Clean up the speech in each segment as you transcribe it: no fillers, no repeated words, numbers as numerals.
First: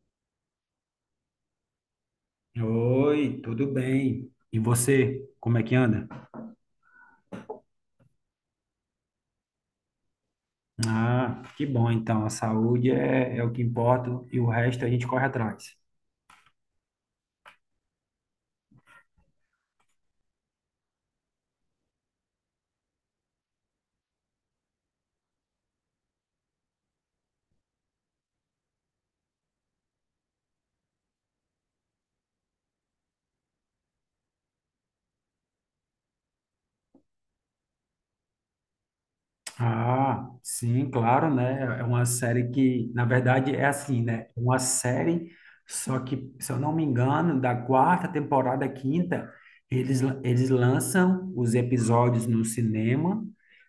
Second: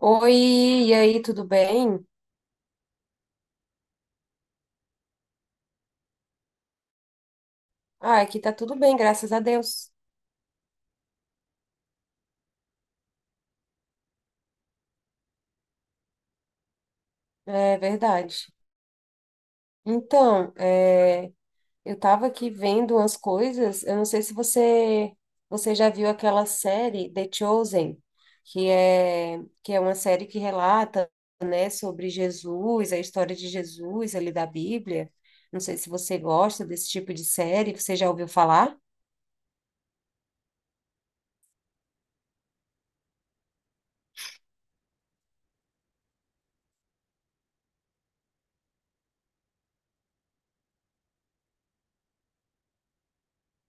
Oi, e aí, tudo bem? Oi, tudo bem? E você, como é que anda? Ah, aqui tá tudo bem, graças a Deus. Ah, que bom então, a saúde é o que importa e o resto a gente corre atrás. É verdade. Então, eu tava aqui vendo umas coisas, eu não sei se você já viu aquela série The Chosen, que é uma série que relata, né, sobre Jesus, a história de Jesus ali da Bíblia. Não sei se você gosta desse tipo de série, você já ouviu falar? Ah, sim, claro, né? É uma série que, na verdade, é assim, né? É uma série, só que, se eu não me engano, da quarta temporada à quinta, eles lançam os episódios no cinema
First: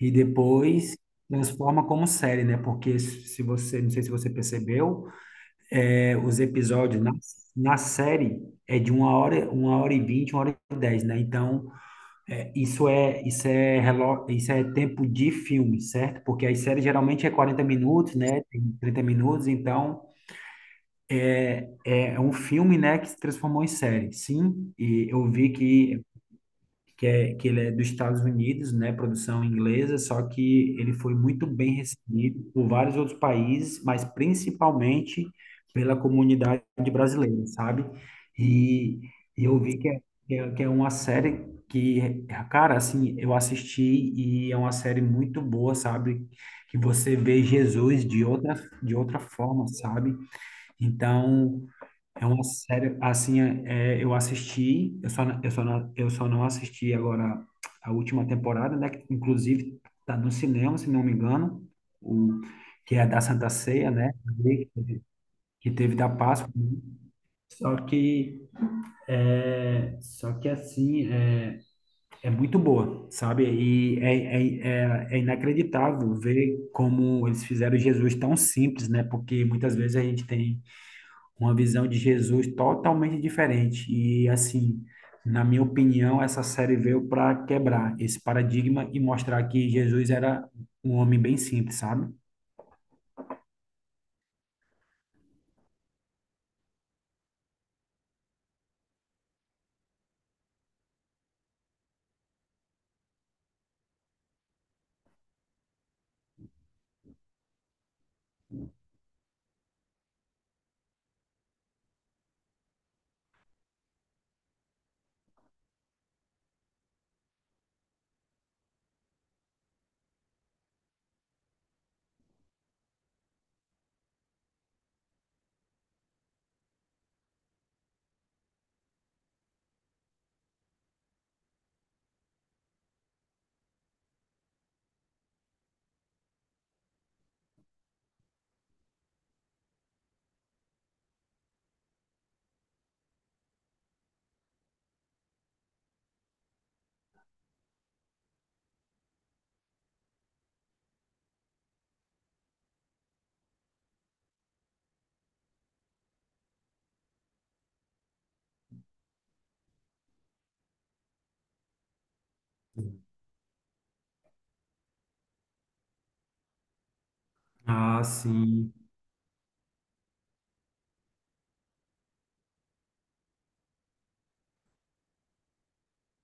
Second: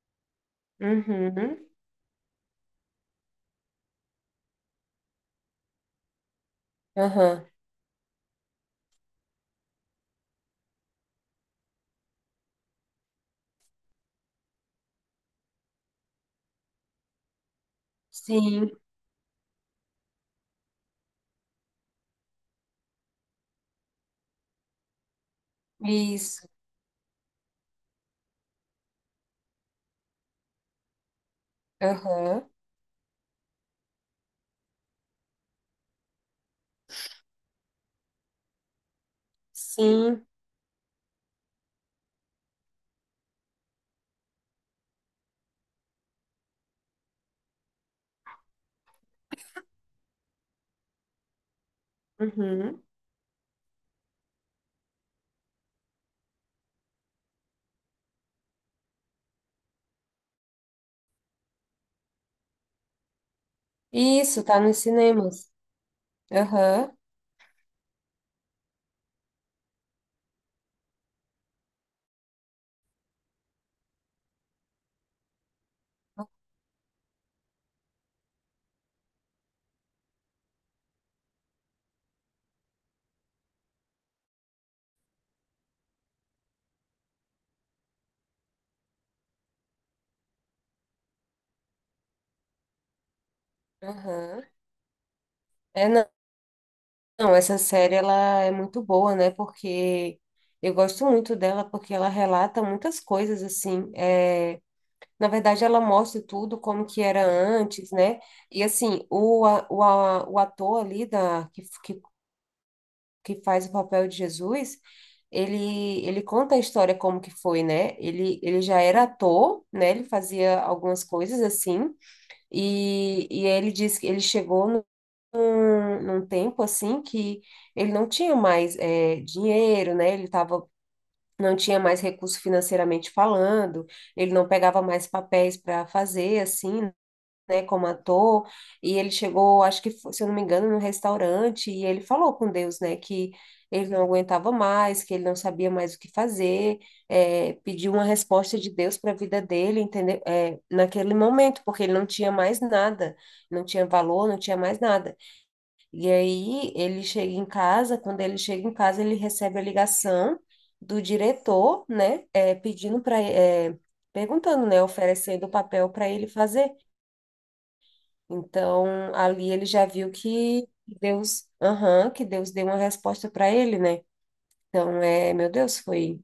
e depois Uhum. transforma como série, né? Porque se você, não sei se você percebeu, os episódios Aham. na série é de uma hora e vinte, uma hora e dez, né? Então, isso é tempo de filme, certo? Porque as séries geralmente é 40 minutos, né? Tem Sim, 30 minutos, então é um filme, né, que se transformou em série. Sim, e eu vi isso. Que ele é dos Estados Unidos, né, produção inglesa, só que ele foi muito bem recebido Aham. por vários outros países, mas principalmente pela comunidade brasileira, sabe? E, e eu vi Sim. Que é uma série que, cara, assim, eu assisti e é uma série muito boa, sabe? Que você vê Jesus de outra forma, sabe? Então, é uma Uhum. série, assim, eu assisti, eu só não assisti agora a última temporada, né? Que, inclusive, tá no cinema, se não me engano, o, que é da Santa Ceia, né? Isso, tá nos teve cinemas. que teve da Páscoa, né. Aham, Só que, só que assim, é muito boa, sabe? E é inacreditável ver como eles fizeram Jesus tão simples, né? Porque muitas vezes a gente tem uma visão de Jesus totalmente diferente. E assim, na minha opinião, essa série veio para quebrar esse paradigma e mostrar que Jesus era um homem bem simples, sabe? aham. É, não, não, essa série ela é muito boa, né? Porque eu gosto muito dela porque ela relata muitas coisas assim. Na verdade, ela mostra tudo como que era antes, né? E assim, o ator ali da, que faz o papel de Jesus, ele conta a história como que foi, né? Ele já era ator, né? Ele fazia algumas coisas assim. E ele disse que ele chegou num tempo assim que ele não tinha mais dinheiro, né? Ele tava, não tinha mais recurso financeiramente falando, ele não pegava mais papéis para fazer, assim, né, como ator, e ele chegou, acho que, se eu não me engano, num restaurante, e ele falou com Deus, né, que ele não aguentava mais, que ele não sabia mais o que fazer, pediu uma resposta de Deus para a vida dele, entendeu? É, naquele momento, porque ele não tinha mais nada, não tinha valor, não tinha mais nada. E aí ele chega em casa, quando ele chega em casa, ele recebe a ligação do diretor, né, pedindo para, perguntando, né, oferecendo o papel para ele fazer. Ah, sim. Então, ali ele já viu que Deus, aham, que Deus deu uma resposta para ele, né? Então, é, meu Deus, foi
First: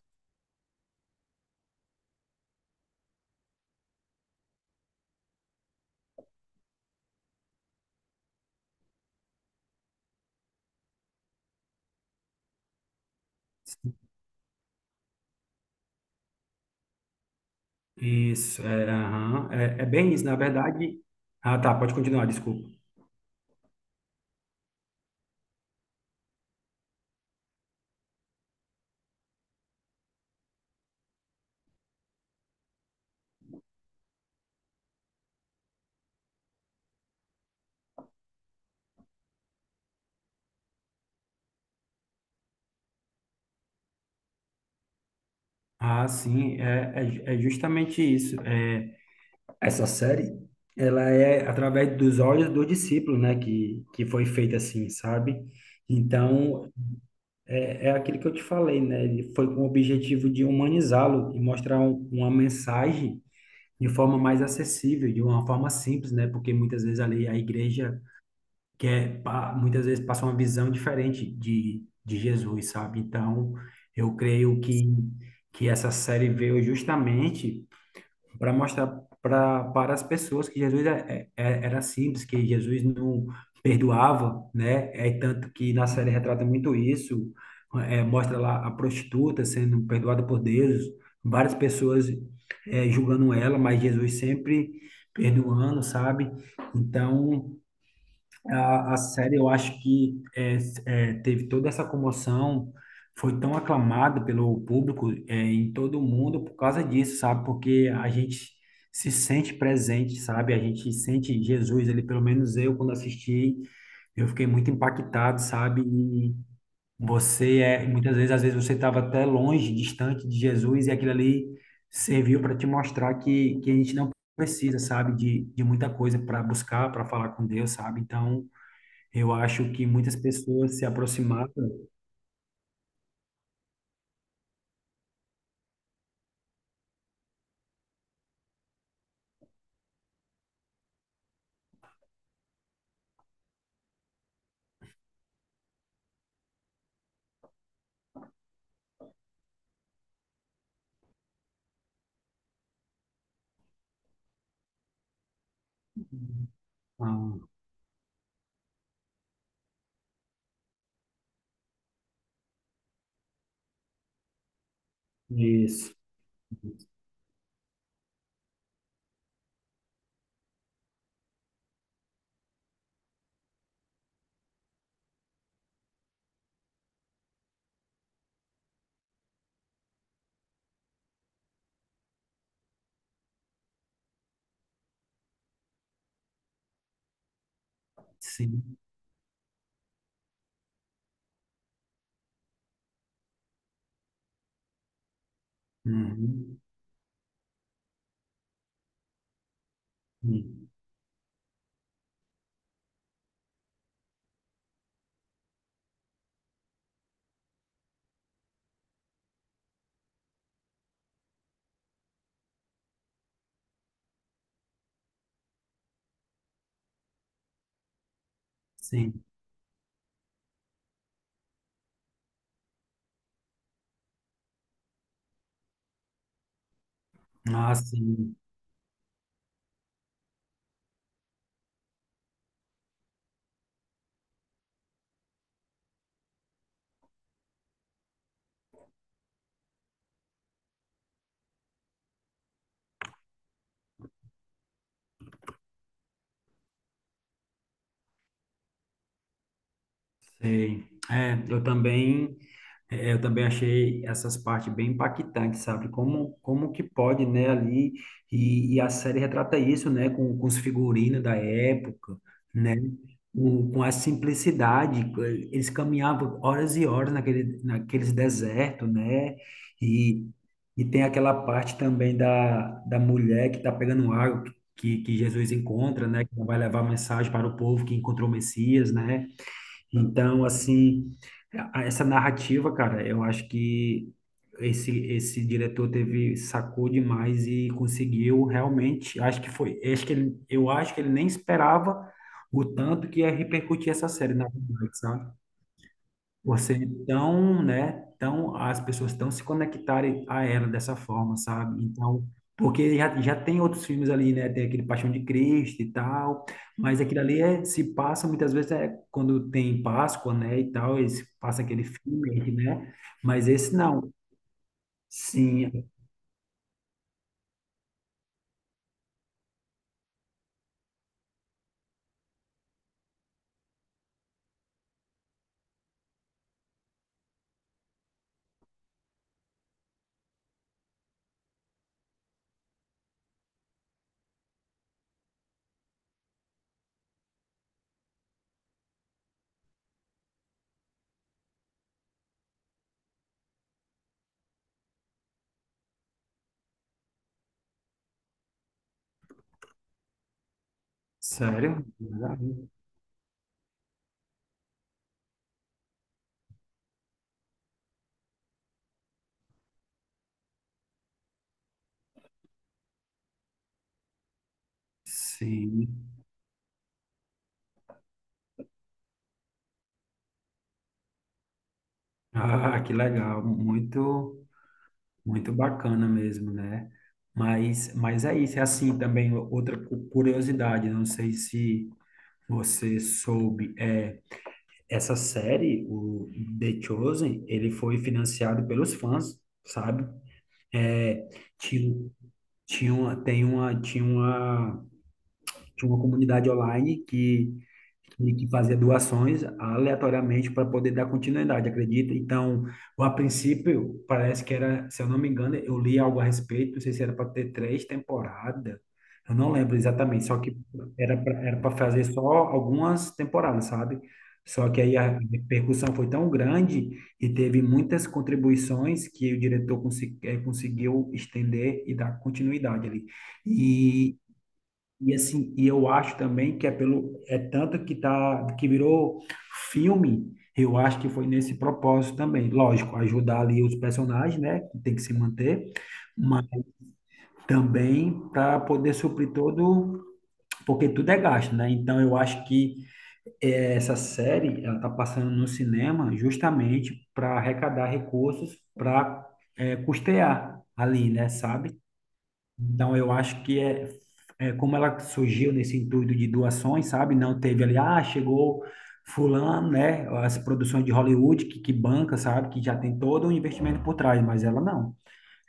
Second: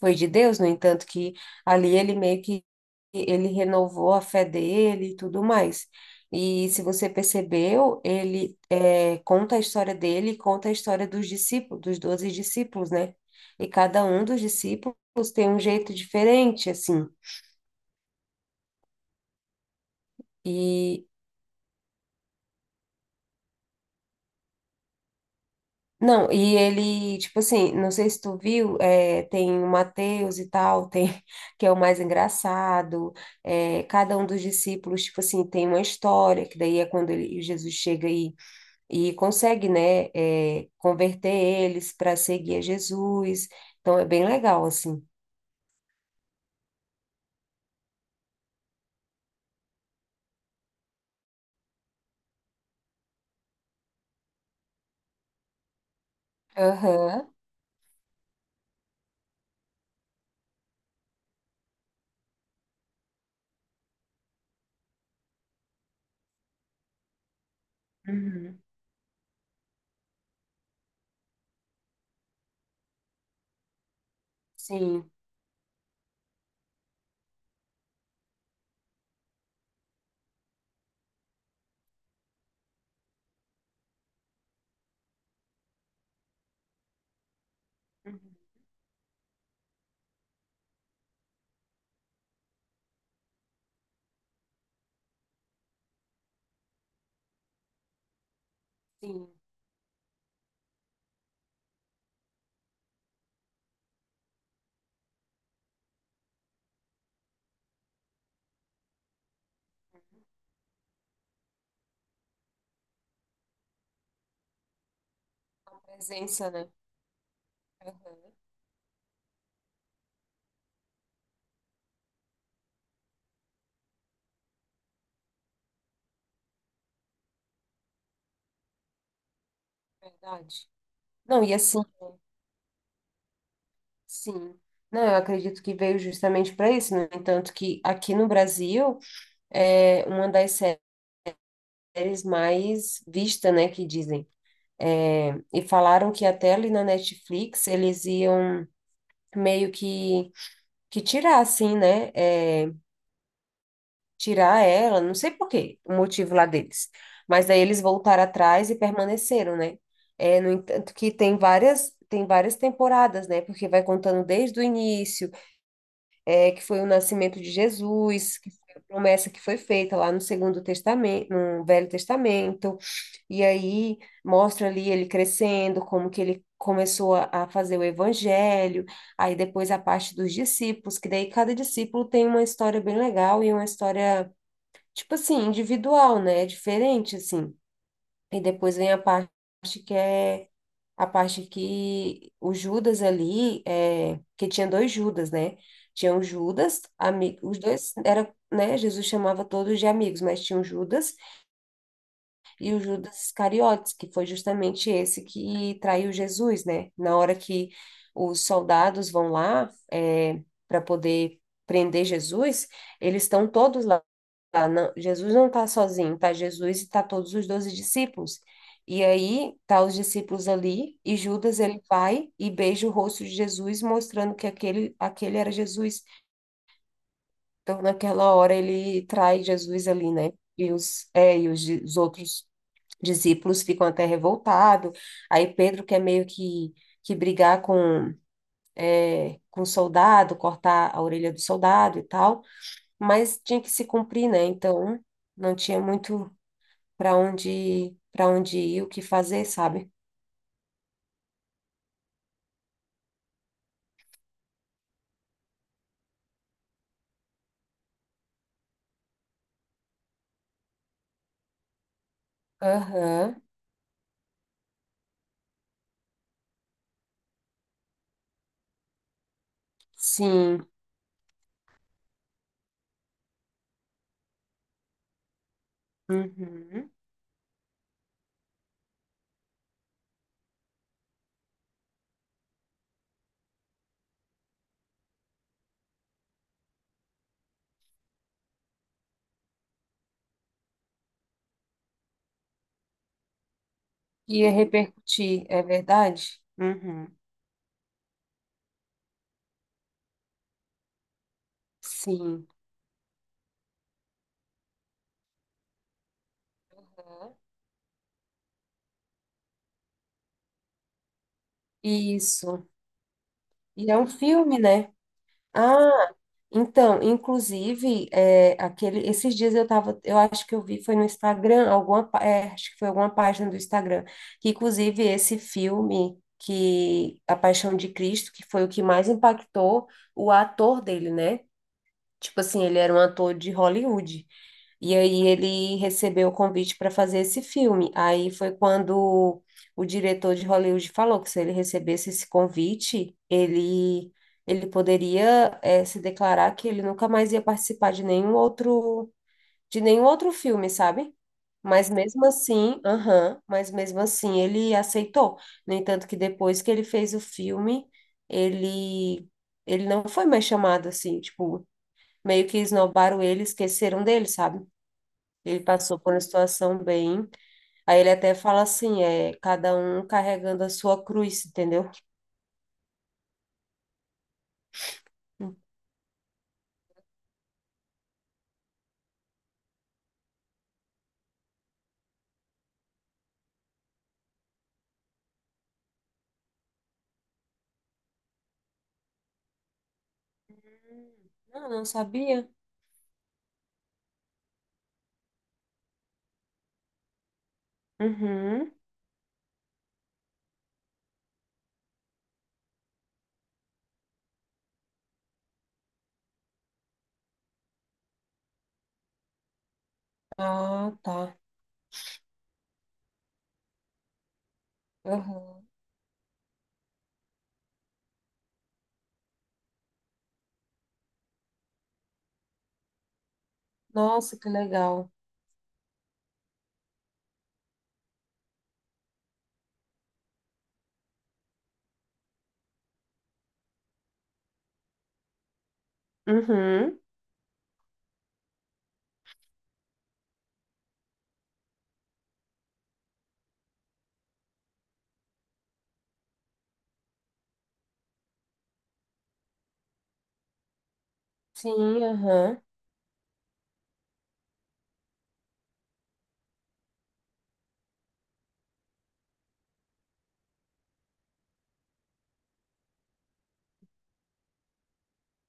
foi de Deus, no entanto que ali ele meio que ele renovou a fé dele e tudo mais. E se você percebeu, ele conta a história dele, e conta a história dos discípulos, dos doze discípulos, né? E cada um dos discípulos tem um jeito diferente, assim. Isso, é, aham. É bem isso, na verdade. E Ah, tá, pode continuar, desculpa. não, e ele, tipo assim, não sei se tu viu, é, tem o Mateus e tal, tem, que é o mais engraçado, é, cada um dos discípulos, tipo assim, tem uma história, que daí é quando Jesus chega e consegue, né, é, converter eles para seguir a Jesus, então é bem legal, assim. Ah, sim, é justamente isso. Essa série, ela é através dos olhos dos discípulos, né? Que foi feita assim, sabe? Então, Aham. É aquilo que eu te falei, né? Ele foi com o objetivo de humanizá-lo e mostrar uma mensagem de forma mais acessível, de uma forma simples, né? Porque muitas vezes ali a igreja Uhum. Muitas vezes passa uma visão diferente de Jesus, sabe? Então, eu creio Sim. que essa série veio justamente para mostrar para as pessoas que Jesus era simples, que Jesus não perdoava, né? É tanto que na série retrata muito isso, Uhum. mostra lá a prostituta sendo perdoada por Deus, várias pessoas julgando ela, mas Jesus sempre perdoando, sabe? Então, a Sim. série, eu acho teve toda essa comoção, foi tão aclamada pelo público em todo o mundo por causa disso, sabe? Porque a gente se sente presente, sabe? A gente sente Jesus, ele pelo menos eu, quando assisti, eu fiquei muito impactado, A sabe? Presença, né? Muitas Aham, vezes, às vezes você estava até longe, distante de Jesus, e aquilo ali serviu para te mostrar que a gente não precisa, sabe, de muita coisa para buscar, para falar com Deus, sabe? Então. Eu acho que muitas verdade. pessoas se Não, aproximaram e assim, sim, não, eu acredito que veio justamente para isso. No entanto, que aqui no Brasil é uma das séries mais vista, né, que dizem. É, e falaram que até ali na Netflix eles iam meio que tirar, assim, né? É, tirar ela, não sei por quê, o motivo lá deles. ah, Mas daí eles voltaram atrás e permaneceram, né? É, no entanto, que tem várias temporadas, né? Porque vai contando desde o início. disso. É, que foi o nascimento de Jesus, que foi a promessa que foi feita lá no Segundo Testamento, no Velho Testamento, e aí mostra ali ele crescendo, como que ele começou a fazer o evangelho, aí depois a parte dos discípulos, que daí cada discípulo tem uma história bem legal e uma história, tipo assim, individual, né? Diferente, assim. E depois Sim. vem a parte que é a parte que o Judas ali, é, que tinha dois Judas, né? Tinha o Uhum. Judas, os dois era, né? Jesus chamava todos de amigos, mas tinha o Sim. Judas, e o Judas Iscariotes, que foi justamente esse que traiu Jesus, né? Na hora que os soldados vão lá é, para poder prender Jesus, eles estão todos lá. Jesus não está sozinho, tá Jesus e tá todos os doze discípulos. E Sim. aí tá os discípulos ali e Judas ele vai e beija o rosto de Jesus, mostrando que aquele era Jesus. Ah, Então naquela sim. hora ele trai Jesus ali, né? E os, os outros discípulos ficam até revoltados. Aí Pedro quer meio que brigar com é, com o soldado, cortar a orelha do soldado e tal, mas tinha que se cumprir, né? Então não tinha muito para onde ir, o que fazer, sabe? Sei. É, eu também, eu também achei essas partes bem impactantes, sabe? Como que pode, né, ali, e a série retrata isso, né, com os figurinos da época, né, Aham, com a simplicidade, eles caminhavam horas e horas naquele, naqueles desertos, né, e, sim. e tem aquela parte também da mulher que está pegando água, que Jesus encontra, né, que vai levar a Uhum. mensagem para o povo que encontrou o Messias, né, então, assim, essa narrativa, cara, eu acho que esse diretor teve, sacou demais e conseguiu realmente, acho que foi, acho que ele, eu acho que ele nem esperava o tanto que ia repercutir essa série, na Ia verdade, sabe? repercutir, é verdade? Você Uhum. então, né? Então as pessoas estão se conectarem a ela dessa forma, sabe? Então, Sim. porque já tem outros filmes ali, né? Tem aquele Paixão de Cristo e tal, mas aquilo Aham. ali é, se passa muitas vezes é quando tem Páscoa, né? E tal, eles passam aquele filme, Isso. né? Mas esse E é um não. filme, né? Sim, Ah, então, inclusive, é, aquele, esses dias eu tava, eu acho que eu vi, foi no Instagram, alguma, é, acho que foi alguma página do Instagram, que inclusive esse filme, que A Paixão de Cristo, que foi o que mais impactou o ator dele, né? Tipo assim, ele era um ator de Hollywood. E aí ele recebeu o convite para fazer esse filme. Aí foi quando o diretor de Hollywood falou que se ele recebesse esse convite, ele poderia se declarar que ele nunca mais ia participar de nenhum outro filme, sabe? sério? Mas mesmo assim, aham, mas mesmo assim ele aceitou. No entanto, que depois que ele fez o filme, ele ele não foi mais chamado assim, tipo, meio que esnobaram ele, esqueceram dele, sabe? Ele Sim. passou por uma situação bem. Aí ele até fala assim, é cada um carregando a sua cruz, entendeu? Ah, que legal, muito. Muito Hum. bacana mesmo, né? Mas é isso, é assim também outra curiosidade, não sei se você soube, é, essa série, o The Chosen, ele foi financiado pelos fãs, sabe? É, Não, não tinha, sabia. tinha uma, tem uma, tinha uma, tinha uma comunidade online que Uhum. fazia doações aleatoriamente para poder dar continuidade, acredita? Então, a princípio, parece que era, se eu não me engano, eu li algo a respeito, não sei se era para ter três temporadas, eu não lembro exatamente, só que Ah, era para tá. era para fazer só algumas temporadas, sabe? Só que aí a Uhum. repercussão foi tão grande e teve muitas contribuições que o diretor conseguiu estender e dar continuidade ali. E Nossa, que legal. e assim, e eu acho também que é pelo é tanto que tá que virou filme, eu acho que foi nesse propósito também. Lógico, ajudar ali os personagens, né, que tem que se manter, mas Uhum. também para poder suprir todo, porque tudo é gasto, né? Então eu acho que eh, essa série ela tá passando no cinema justamente para arrecadar recursos para custear ali, né, sabe? Sim, aham. Então, eu acho é como ela surgiu nesse intuito de doações, sabe? Não teve ali, ah, chegou fulano, né? As produções de Hollywood que banca, sabe? Que já tem todo um investimento por trás, mas ela não.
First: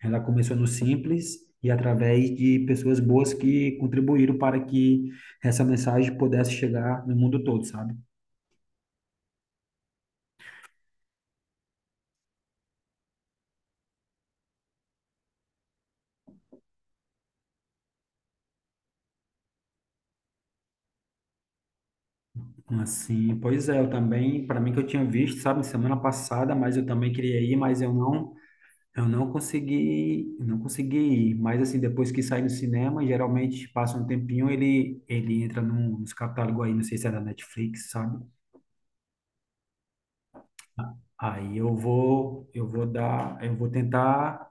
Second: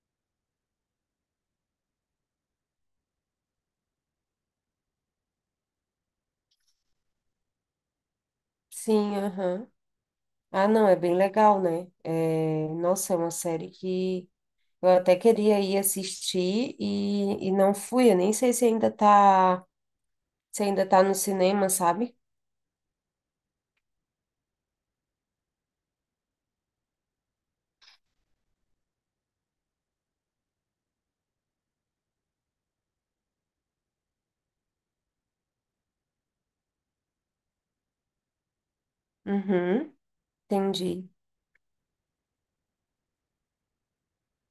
Ela começou no simples e através de pessoas boas que contribuíram para que essa mensagem pudesse chegar no mundo todo, sabe? Sim, aham. Ah, não, é bem legal, né? É, nossa, é uma série que eu até queria ir assistir e não fui. Eu nem sei se ainda tá, se ainda tá no cinema, sabe? Assim, pois é, eu também, para mim que eu tinha visto, sabe, semana passada, mas eu também queria ir, mas eu não consegui, ir, mas assim, depois que sai do cinema, geralmente passa um tempinho, ele entra nos catálogos aí, não sei se é da Netflix, sabe? Uhum. Entendi. Aí eu vou dar, eu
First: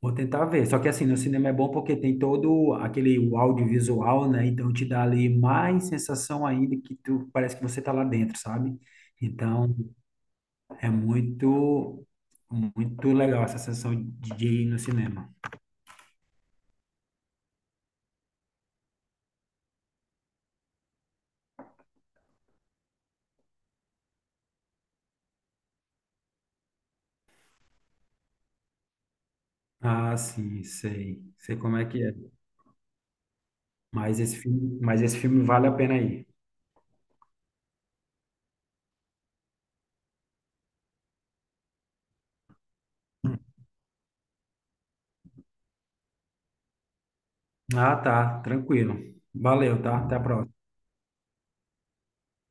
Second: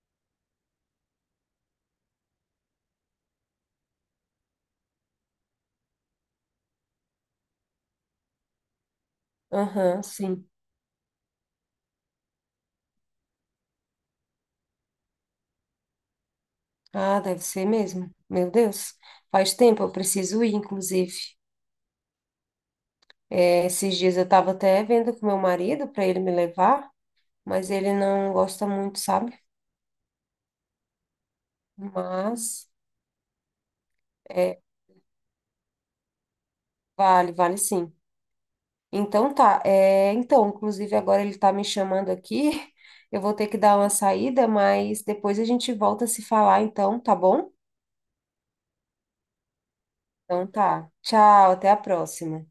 vou tentar ver. Só que assim, no cinema é bom porque tem todo aquele o audiovisual, né? Então te dá ali mais sensação ainda que tu parece que você tá lá dentro, sabe? Então Aham, sim. é muito muito legal essa sensação de ir no cinema. Ah, deve ser mesmo. Meu Deus, faz tempo, eu preciso ir, inclusive. É, esses dias eu estava até vendo com meu marido para ele me levar, mas ele não gosta muito, sabe? Ah, sim, sei. Sei como é que é. Mas é, Mas esse filme vale a pena aí. Vale sim. Então tá, é, então, inclusive agora ele tá me chamando aqui. Eu vou ter que dar uma saída, mas depois a gente volta a se falar, então, tá bom? Ah, tá, tranquilo. Valeu, tá? Até a Então próxima. tá. Tchau, até a próxima.